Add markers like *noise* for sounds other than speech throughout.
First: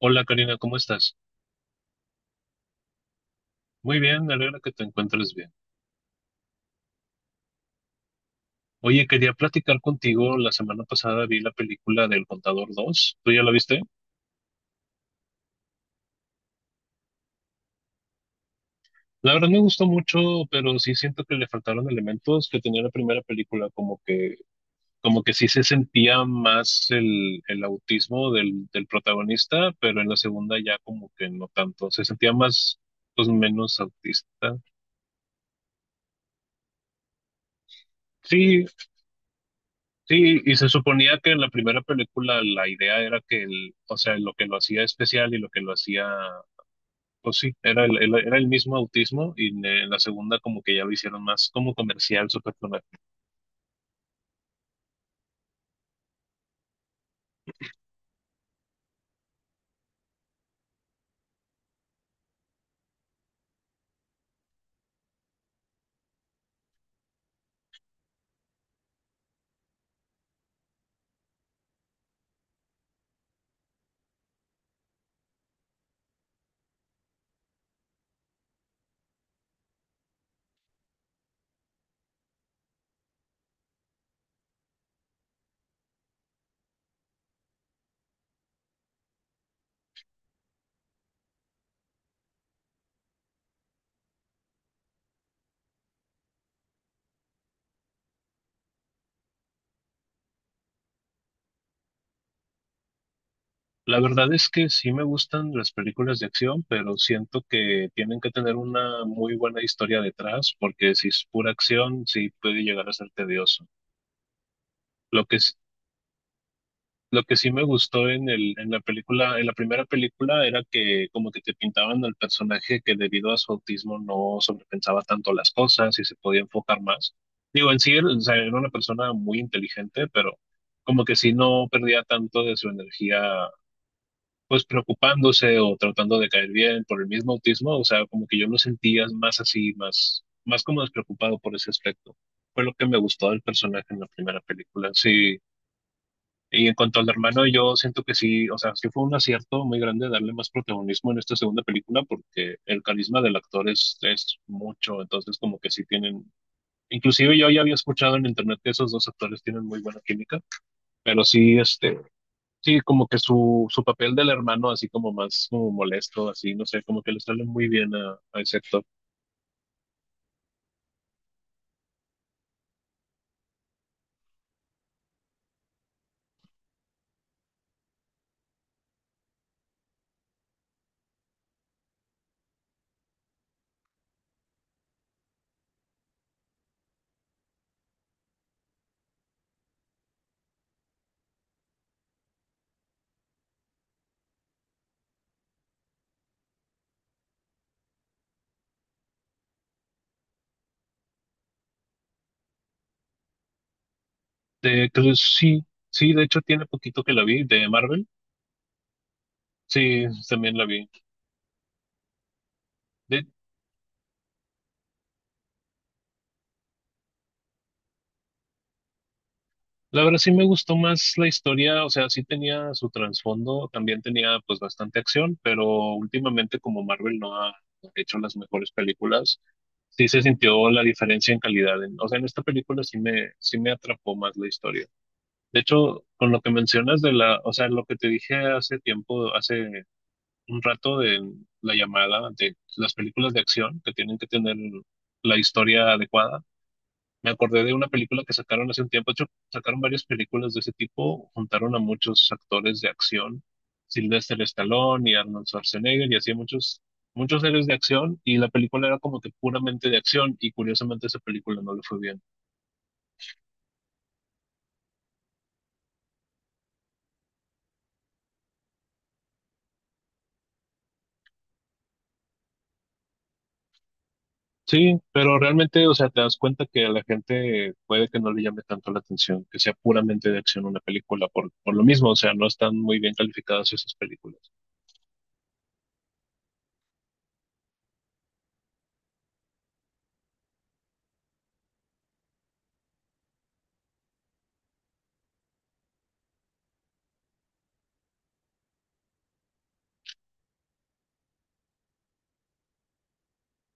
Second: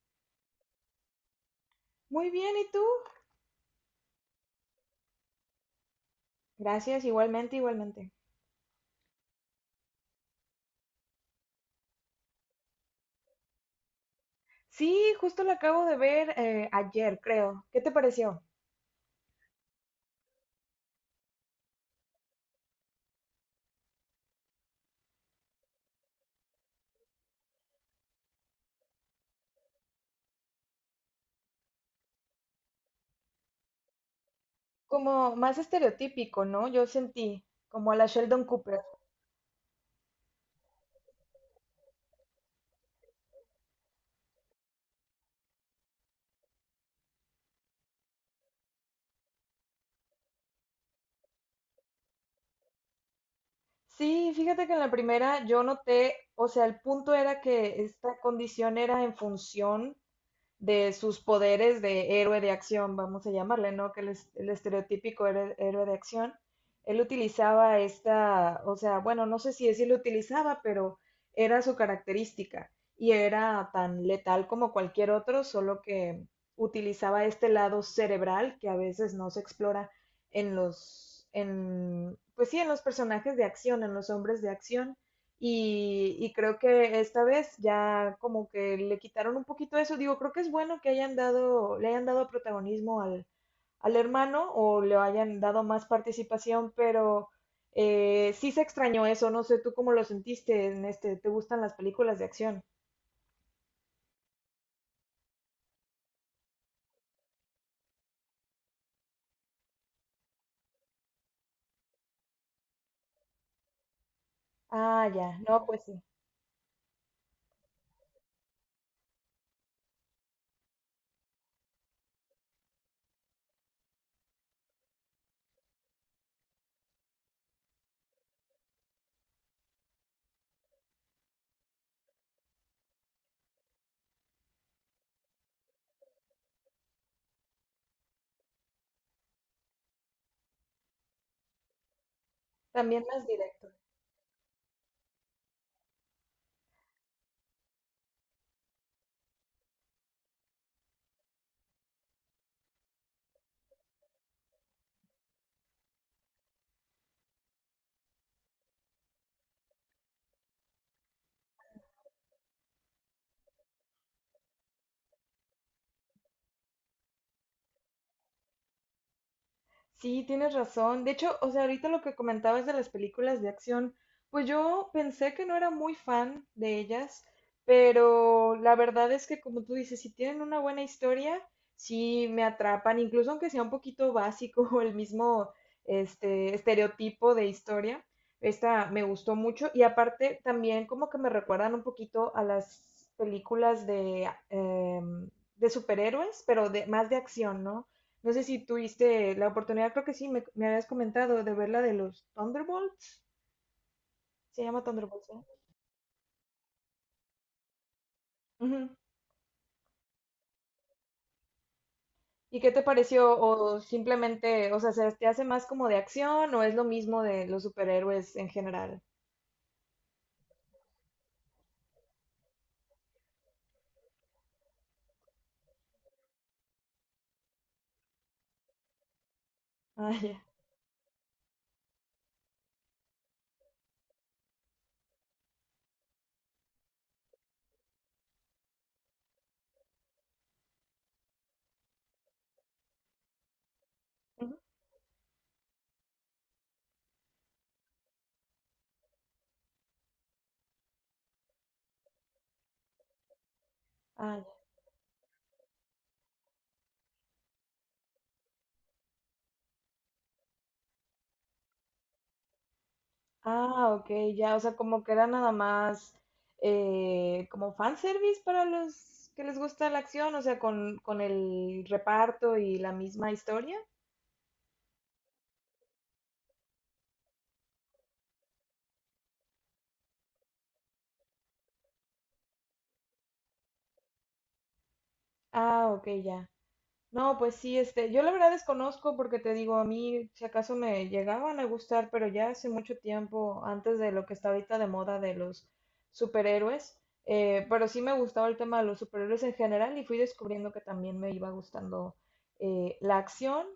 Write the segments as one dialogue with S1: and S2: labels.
S1: Hola Karina, ¿cómo estás?
S2: Muy bien, ¿y tú?
S1: Muy bien, me alegra que te encuentres bien.
S2: Gracias, igualmente, igualmente.
S1: Oye, quería platicar contigo. La semana pasada vi la película del Contador dos. ¿Tú ya la viste?
S2: Sí, justo lo acabo de ver ayer, creo. ¿Qué te pareció?
S1: La verdad me gustó mucho, pero sí siento que le faltaron elementos que tenía la primera película, como que sí se sentía más el autismo del protagonista, pero en la segunda ya como que no tanto. Se sentía más, pues menos autista.
S2: Como más estereotípico, ¿no? Yo sentí, como a la Sheldon
S1: Sí,
S2: Cooper.
S1: sí, y se suponía que en la primera película la idea era que el, o sea, lo que lo hacía especial y lo que lo hacía, pues sí, era el, era el mismo autismo y en la segunda como que ya lo hicieron más como comercial, super comercial.
S2: Sí, fíjate que en la primera yo noté, o sea, el punto era que esta condición era en función de sus poderes de héroe de acción, vamos a llamarle, ¿no? Que el estereotípico héroe de acción. Él utilizaba esta, o sea, bueno, no sé si decirlo utilizaba, pero era su característica y era tan letal como cualquier otro, solo que utilizaba este lado cerebral que a veces no se explora en pues sí, en los personajes de acción, en los hombres de acción. Y creo que esta vez ya como que le quitaron un poquito eso. Digo, creo que es bueno que hayan dado, le hayan dado protagonismo al, al hermano o le hayan dado más participación, pero sí se extrañó eso. No sé tú cómo lo sentiste en este, ¿te gustan las películas de acción?
S1: La verdad es que sí me gustan las películas de acción, pero siento que tienen que tener una muy buena historia detrás, porque si es pura acción, sí puede llegar a ser tedioso.
S2: Ah,
S1: Lo que,
S2: ya, no, pues sí,
S1: Lo que sí me gustó en el, en la película, en la primera película, era que como que te pintaban al personaje que debido a su autismo no sobrepensaba tanto las cosas y se podía enfocar más. Digo, en sí, o sea, era una persona muy inteligente, pero como que sí no perdía tanto de su energía, pues preocupándose o tratando de caer bien por el mismo autismo. O sea, como que yo lo sentía más así, más, más como despreocupado por ese aspecto. Fue lo que me
S2: también más
S1: gustó del
S2: directo.
S1: personaje en la primera película. Sí. Y en cuanto al hermano, yo siento que sí, o sea, sí fue un acierto muy grande darle más protagonismo en esta segunda película porque el carisma del actor es mucho, entonces como que sí tienen, inclusive yo ya había escuchado en internet que esos dos actores tienen muy buena química, pero sí, este, sí, como que su papel del hermano así como más como molesto, así, no sé, como que le sale muy bien a ese actor.
S2: Sí, tienes razón. De hecho, o sea, ahorita lo que comentabas de las películas de acción, pues yo pensé que no era muy fan de ellas, pero la verdad es que como tú dices, si tienen una buena historia, sí me atrapan, incluso aunque sea un poquito básico *laughs* o el mismo este estereotipo de historia. Esta me gustó mucho y aparte también como que me recuerdan un poquito a las películas de, de superhéroes, pero de, más de acción, ¿no? No sé si tuviste la oportunidad, creo que sí, me habías comentado de ver la de los Thunderbolts. Se llama
S1: Entonces
S2: Thunderbolts, ¿no?
S1: sí, sí, de hecho tiene poquito que la vi, de Marvel,
S2: Ujú.
S1: sí, también la vi.
S2: ¿Y qué te
S1: De,
S2: pareció? ¿O simplemente, o sea, se te hace más como de acción o es lo mismo de los superhéroes en general?
S1: La verdad sí me gustó más la historia, o sea, sí tenía su trasfondo, también tenía pues bastante acción, pero últimamente como Marvel no ha hecho las mejores películas, sí
S2: Ah,
S1: se
S2: ya.
S1: sintió la diferencia en calidad. O sea, en esta película sí me atrapó más la historia. De hecho, con lo que mencionas de la, o sea, lo que te dije hace tiempo, hace un rato de la llamada de las películas de acción que tienen que
S2: Ujú.
S1: tener la historia adecuada. Me acordé de una película que sacaron hace un tiempo. De hecho, sacaron varias películas de ese tipo. Juntaron a muchos actores de acción.
S2: Ah,
S1: Sylvester
S2: ya.
S1: Stallone y Arnold Schwarzenegger y así muchos, muchos héroes de acción. Y la película era como que puramente de acción. Y curiosamente esa película no le fue bien.
S2: Ah, ok, ya, o sea, como que era nada más como fanservice para los que les gusta la acción, o sea, con el reparto y la misma historia.
S1: Sí, pero realmente, o sea, te das cuenta que a la gente puede que no le llame tanto la atención, que sea puramente de acción una película por lo mismo. O sea, no están muy bien calificadas esas películas.
S2: Ah, ok, ya. No, pues sí, este, yo la verdad desconozco porque te digo, a mí si acaso me llegaban a gustar, pero ya hace mucho tiempo, antes de lo que está ahorita de moda de los superhéroes, pero sí me gustaba el tema de los superhéroes en general y fui descubriendo que también me iba gustando la acción.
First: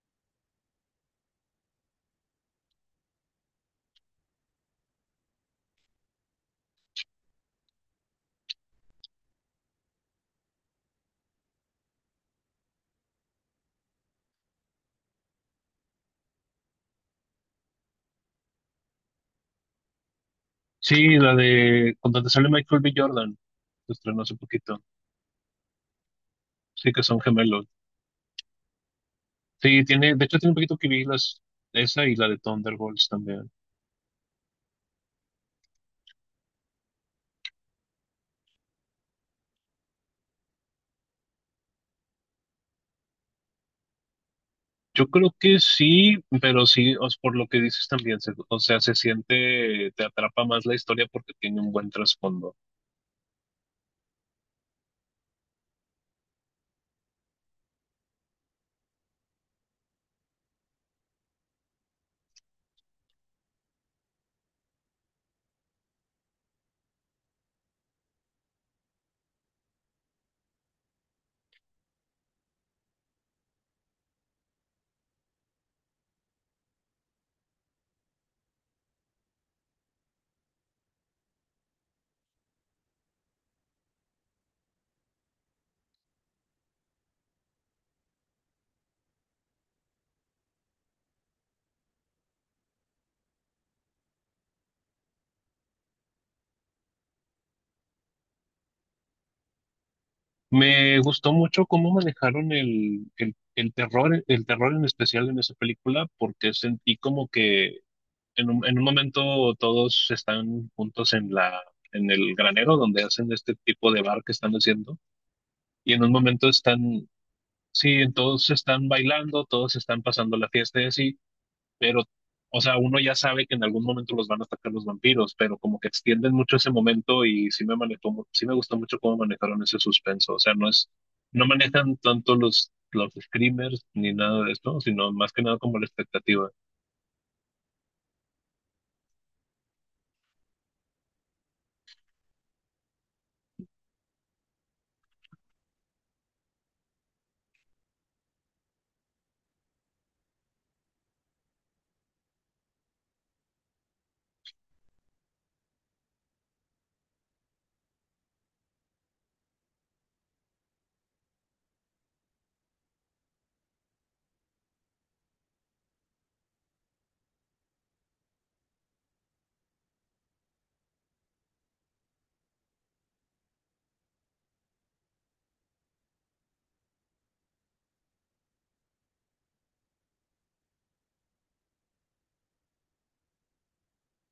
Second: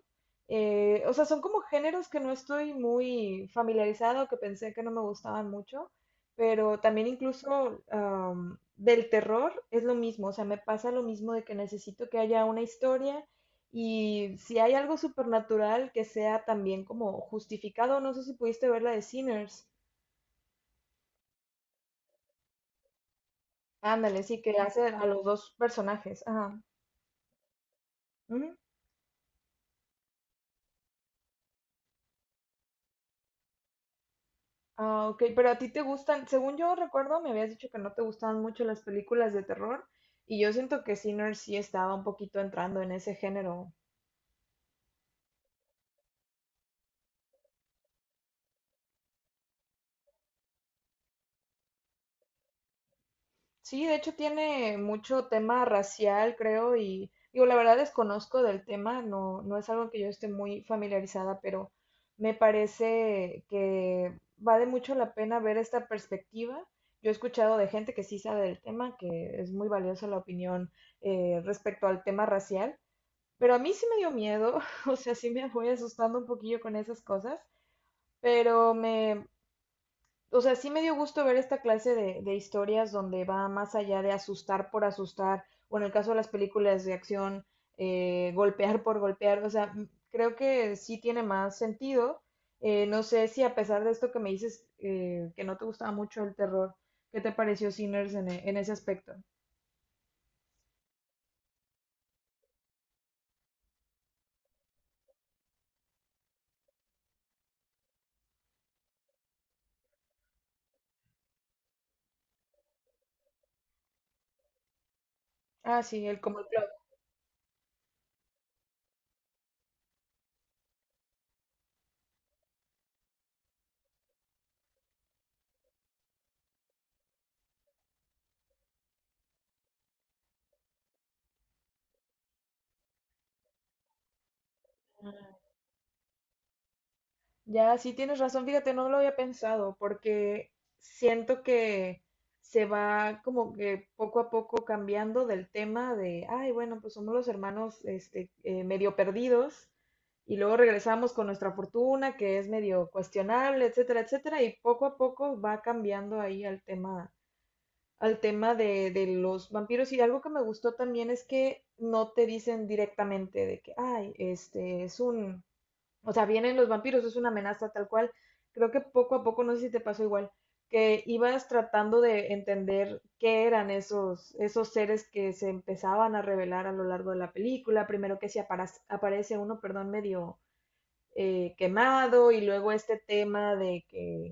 S2: O sea, son como géneros que no estoy muy familiarizado, que pensé que no me gustaban mucho, pero también incluso del terror es lo mismo, o sea, me pasa lo mismo de que necesito que haya una historia y si hay algo supernatural que sea también como justificado, no sé si pudiste ver la de Sinners.
S1: Sí, la de con donde sale Michael B. Jordan. Se estrenó
S2: Ándale,
S1: hace
S2: sí, que
S1: poquito.
S2: hace a los dos personajes. Ajá.
S1: Sí, que son gemelos.
S2: Ujú.
S1: Sí, tiene, de hecho tiene un poquito que vi las, esa y la de Thunderbolts también.
S2: Ah, ok, pero a ti te gustan, según yo recuerdo, me habías dicho que no te gustaban mucho las películas de terror, y yo siento que Sinners sí estaba un poquito entrando en ese género.
S1: Yo creo que sí, pero sí, os por lo que dices también, o sea, se siente, te atrapa más la historia porque tiene un buen trasfondo.
S2: Sí, de hecho tiene mucho tema racial, creo, y digo, la verdad desconozco del tema, no, no es algo que yo esté muy familiarizada, pero me parece que vale mucho la pena ver esta perspectiva. Yo he escuchado de gente que sí sabe del tema, que es muy valiosa la opinión respecto al tema racial, pero a mí sí me dio miedo, *laughs* o sea, sí me voy asustando un poquillo con esas cosas, pero me, o sea, sí me dio gusto ver esta clase de historias donde va más allá de asustar por asustar, o en el caso de las películas de acción, golpear por golpear, o sea, creo que sí tiene más sentido. No sé si a pesar de esto que me dices, que no te gustaba mucho el terror, ¿qué te pareció Sinners en, en ese aspecto?
S1: Me gustó mucho cómo manejaron el terror, el terror en especial en esa película, porque sentí como que en un momento todos están juntos en la, en el granero donde hacen este tipo de bar que están haciendo.
S2: Ah,
S1: Y
S2: sí,
S1: en un
S2: el como el
S1: momento
S2: plot.
S1: están, sí, todos están bailando, todos están pasando la fiesta y así, pero, o sea, uno ya sabe que en algún momento los van a atacar los vampiros, pero como que extienden mucho ese momento y sí me manejó, sí me gustó mucho cómo manejaron ese suspenso, o sea, no es, no manejan tanto los screamers ni nada de esto, sino más que nada como la expectativa.
S2: Ya, sí tienes razón, fíjate, no lo había pensado porque siento que se va como que poco a poco cambiando del tema de, ay, bueno, pues somos los hermanos este, medio perdidos y luego regresamos con nuestra fortuna que es medio cuestionable, etcétera, etcétera, y poco a poco va cambiando ahí al tema de los vampiros. Y algo que me gustó también es que no te dicen directamente de que, ay, este es un o sea, vienen los vampiros, es una amenaza tal cual. Creo que poco a poco, no sé si te pasó igual, que ibas tratando de entender qué eran esos, esos seres que se empezaban a revelar a lo largo de la película. Primero que si aparece uno, perdón, medio quemado y luego este tema de que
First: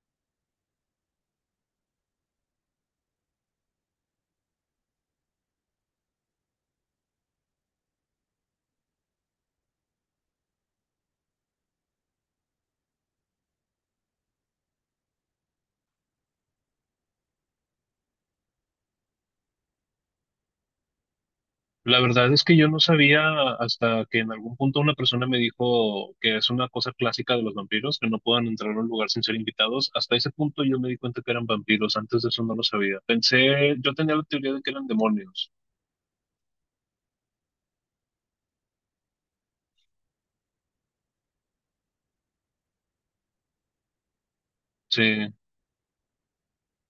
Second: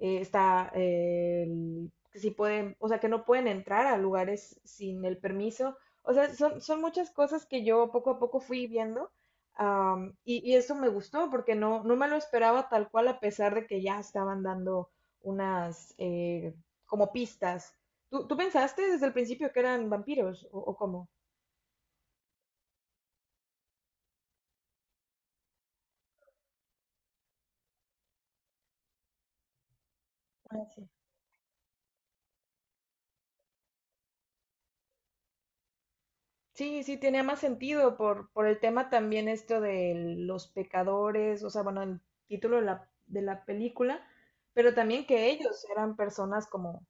S2: que si pueden, o sea, que no pueden entrar a lugares sin el permiso. O sea, son, son muchas cosas que yo poco a poco fui viendo. Y, y eso me gustó porque no, no me lo esperaba tal cual, a pesar de que ya estaban dando unas como pistas. ¿Tú, tú pensaste desde el principio que eran vampiros o cómo?
S1: La verdad es que yo no sabía hasta que en algún punto una persona me dijo que es una cosa clásica de los vampiros, que no puedan entrar a un lugar sin ser invitados. Hasta ese punto yo me di cuenta que eran vampiros, antes de eso no lo sabía. Pensé, yo tenía la teoría de que eran demonios.
S2: Sí, sí, tenía más sentido por el tema también esto de los pecadores, o sea, bueno, el título de la película, pero también que
S1: Sí,
S2: ellos eran personas como,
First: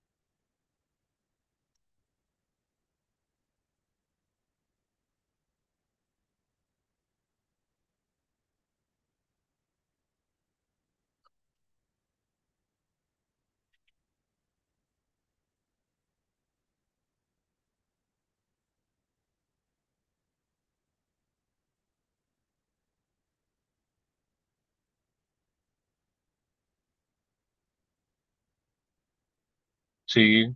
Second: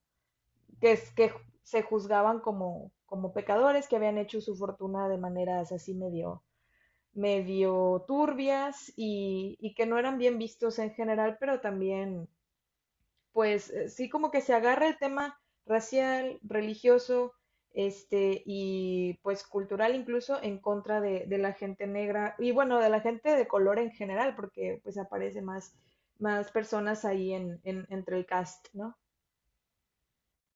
S2: que, es- que ju- se juzgaban como, como pecadores, que habían hecho su fortuna de maneras así medio, medio turbias y que no eran bien vistos en general, pero también pues sí como que se agarra el tema racial, religioso, este, y pues cultural incluso en contra de la gente negra y bueno, de la gente de color en general, porque pues aparece más, más personas ahí en, entre el cast, ¿no?
S1: sí.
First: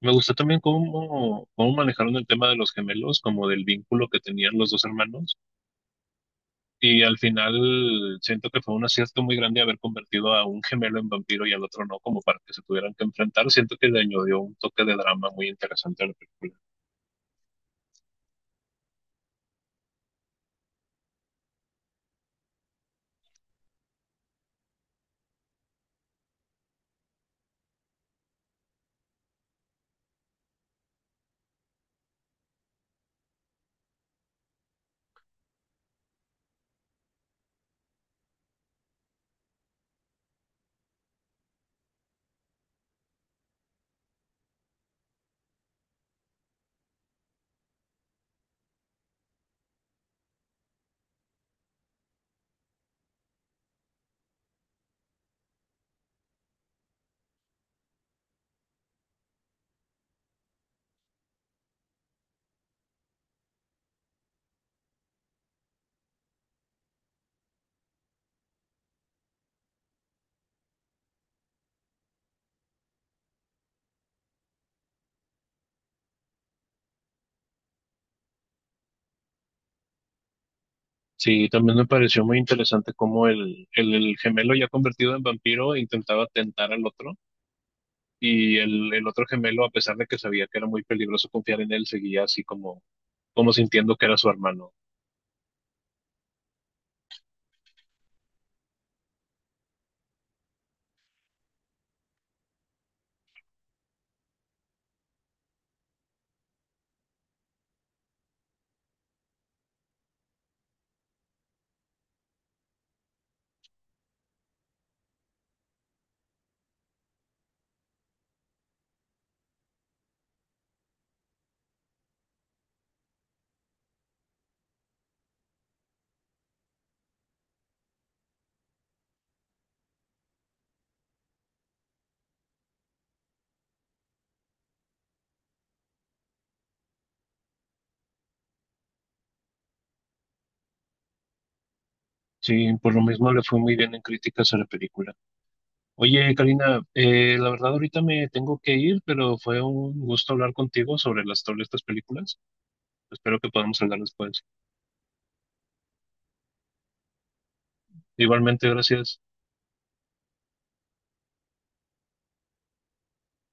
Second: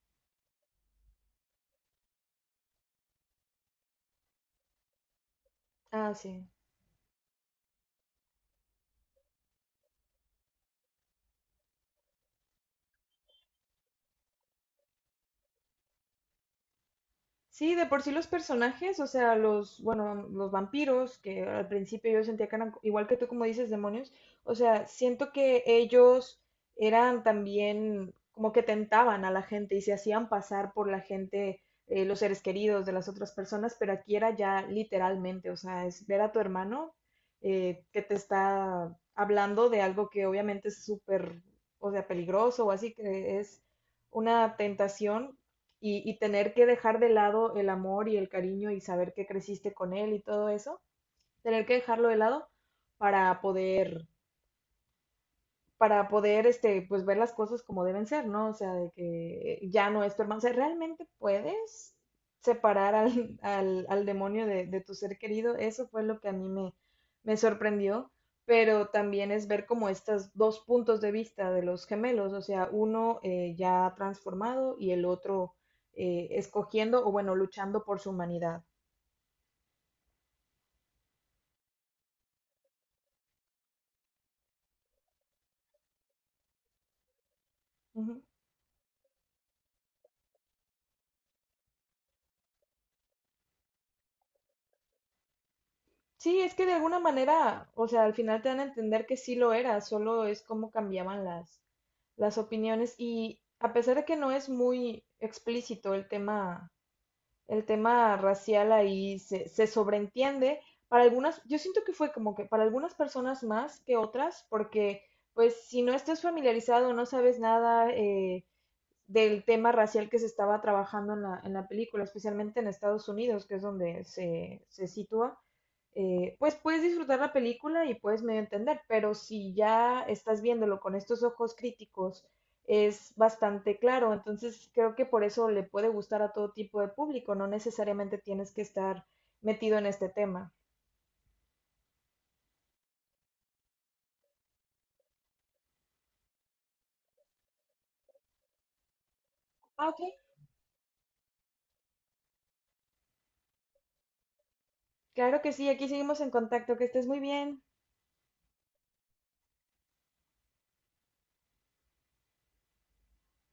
S1: Me gustó también cómo, cómo manejaron el tema de los gemelos, como del vínculo que tenían los dos hermanos.
S2: Ah, sí.
S1: Y al final siento que fue un acierto muy grande haber convertido a un gemelo en vampiro y al otro no, como para que se tuvieran que enfrentar. Siento que le añadió un toque de drama muy interesante a la película.
S2: Sí, de por sí los personajes, o sea, los, bueno, los vampiros, que al principio yo sentía que eran, igual que tú como dices, demonios, o sea, siento que ellos eran también como que tentaban a la gente y se hacían pasar por la gente, los seres queridos de las otras personas, pero aquí era ya literalmente, o sea, es ver a tu hermano que te está hablando de algo que obviamente es súper, o sea, peligroso o así, que es una tentación y tener que dejar de lado el amor y el cariño y saber que creciste con él y todo eso, tener que dejarlo de lado para poder para poder, este, pues ver las cosas como deben ser, ¿no? O sea, de que ya no es tu hermano. O sea, ¿realmente puedes separar al, al, al demonio de tu ser querido? Eso fue lo que a mí me, me sorprendió, pero también es ver como estos dos puntos de vista de los gemelos, o sea, uno ya transformado y el otro escogiendo o bueno, luchando por su humanidad.
S1: Sí, también me pareció muy interesante cómo el, el gemelo ya convertido en vampiro intentaba tentar al otro
S2: Ujú.
S1: y el otro gemelo, a pesar de que sabía que era muy peligroso confiar en él, seguía así como, como sintiendo que era su hermano.
S2: Sí, es que de alguna manera, o sea, al final te dan a entender que sí lo era, solo es como cambiaban las opiniones y a pesar de que no es muy explícito el tema racial ahí se, se sobreentiende, para algunas, yo siento que fue como que para algunas personas más que otras, porque pues si no estás familiarizado, no sabes nada, del tema racial que se estaba trabajando en la película, especialmente en Estados Unidos, que es donde se sitúa, pues puedes disfrutar la película y puedes medio entender, pero si ya estás viéndolo con estos ojos críticos, es bastante claro. Entonces creo que por eso le puede gustar a todo tipo de público, no necesariamente tienes que estar metido en este tema.
S1: Sí, por lo mismo le fue muy bien en críticas a la película. Oye, Karina, la verdad ahorita me tengo que ir, pero fue
S2: Ah,
S1: un
S2: ok.
S1: gusto hablar contigo sobre las sobre estas películas. Espero que podamos hablar después.
S2: Claro que sí, aquí seguimos en contacto, que estés muy bien.
S1: Igualmente, gracias.